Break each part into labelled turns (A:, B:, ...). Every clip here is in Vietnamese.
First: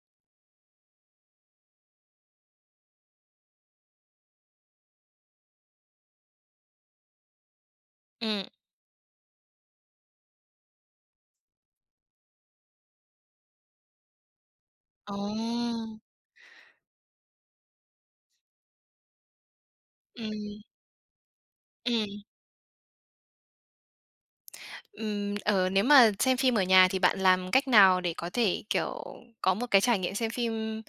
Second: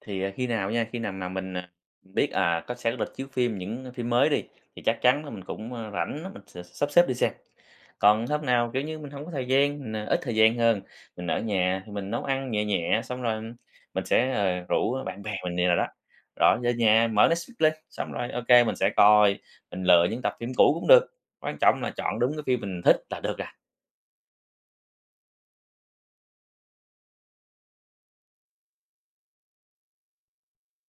A: Thì, ờ, khi nào nha, khi nào mà mình, ờ, biết, à, có sẽ có lịch chiếu phim những phim mới đi, thì chắc chắn là mình cũng, ơ, rảnh á, mình sẽ sắp xếp đi xem. Còn hôm
B: Ừm.
A: nào, kiểu như, mình hổng có thời gian, mình, à, ít thời gian hơn, mình ở nhà thì mình nấu ăn nhẹ nhẹ, xong rồi mình sẽ, ờ, rủ bạn bè mình vậy đồ đó.
B: Ờ.
A: Rồi về nhà mở Netflix lên, xong rồi OK, mình sẽ coi, mình lựa những tập phim
B: Ừm.
A: cũ cũng được, quan trọng là chọn
B: Ừm.
A: đúng cái phim mình thích là được à.
B: Ừm, ờ, nếu mà xem phim ở nhà thì bạn làm cách nào để có thể, kiểu, có một cái trải nghiệm xem phim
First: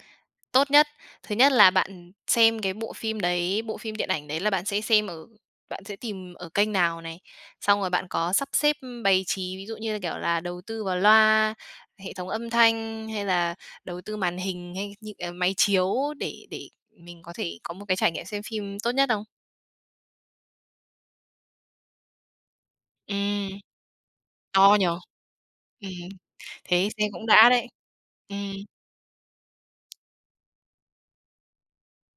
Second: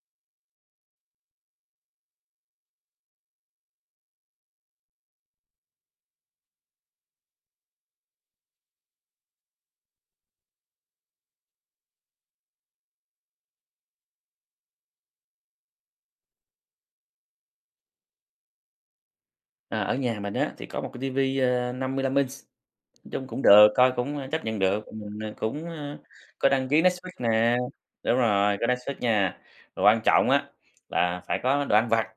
B: tốt nhất? Thứ nhất là bạn, ừm, xem cái bộ phim đấy, bộ phim điện ảnh đấy là bạn sẽ xem ở bạn sẽ tìm ở kênh nào này? Xong rồi bạn có sắp xếp, ưm, bày trí, ví dụ như là, kiểu là, đầu tư vào loa, hệ thống âm thanh hay là đầu tư màn hình hay như, ờ, máy chiếu để để mình có thể có một cái trải nghiệm xem phim tốt nhất không?
A: Ờ, ở nhà mình á, thì có một cái TV, ờ, 55 inch. Nói chung cũng
B: Ừm.
A: được, coi cũng, ơ, chấp nhận
B: To
A: được,
B: nhỉ?
A: ờ, mình, ờ, cũng,
B: Ừm,
A: ơ, có đăng ký
B: thế
A: Netflix
B: xem cũng đã
A: nè
B: đấy.
A: đúng
B: Ừm.
A: rồi, có Netflix nha. Mà quan trọng á, là phải có đồ ăn vặt,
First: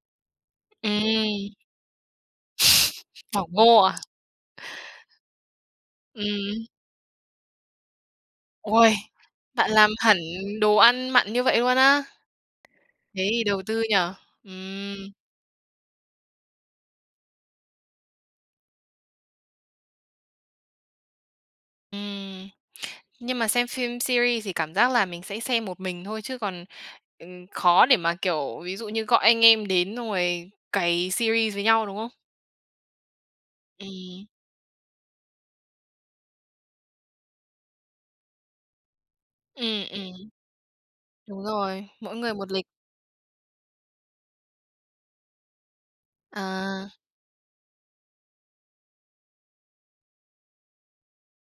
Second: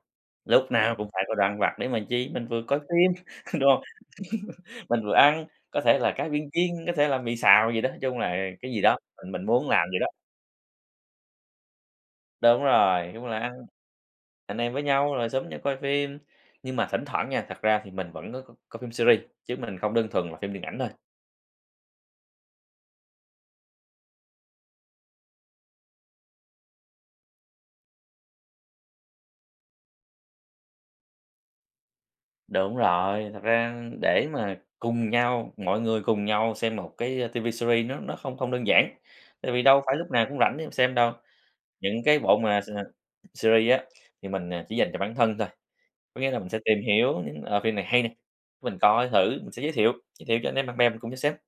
A: lúc nào cũng phải có đồ
B: Ừm.
A: ăn vặt để mà chi? Mình vừa coi phim,
B: Bỏng
A: đúng
B: ngô
A: hông?
B: à?
A: Mình vừa ăn, có thể là cá viên
B: Ừm.
A: chiên, có thể là mì xào gì đó, nói chung là cái gì
B: Ôi,
A: đó, mình mình muốn
B: bạn
A: làm
B: làm
A: vậy đó.
B: hẳn đồ ăn mặn như vậy luôn á.
A: Đúng rồi, chung
B: Thế
A: là
B: thì
A: ăn,
B: đầu tư nhỉ,
A: anh em với
B: ừm.
A: nhau rồi xúm nhau coi phim. Nhưng mà thỉnh thoảng nha, thật ra thì mình vẫn có c coi phim series, chứ mình không đơn thuần là phim điện ảnh thôi.
B: Ừm, nhưng mà xem phim series thì cảm giác là mình sẽ xem một mình thôi, chứ còn, ừm, khó để mà, kiểu, ví dụ như gọi anh em đến xong rồi cày series với nhau, đúng không?
A: Đúng rồi. Thật ra, ưm,
B: Ừm.
A: để mà cùng nhau mọi người cùng nhau xem một cái, ơ, TV series nó nó không không đơn giản, tại vì đâu
B: Ừm,
A: phải lúc
B: ừm.
A: nào cũng rảnh để mà xem đâu.
B: Đúng rồi,
A: Những
B: mỗi
A: cái
B: người
A: bộ
B: một
A: mà
B: lịch.
A: s series á, thì mình, ờ, chỉ dành cho bản thân thôi, có nghĩa là mình sẽ tìm
B: À.
A: hiểu những, ờ, phim này hay nè, cái mình coi thử, mình sẽ giới thiệu, giới thiệu cho anh em, bạn bè mình cùng nhau xem.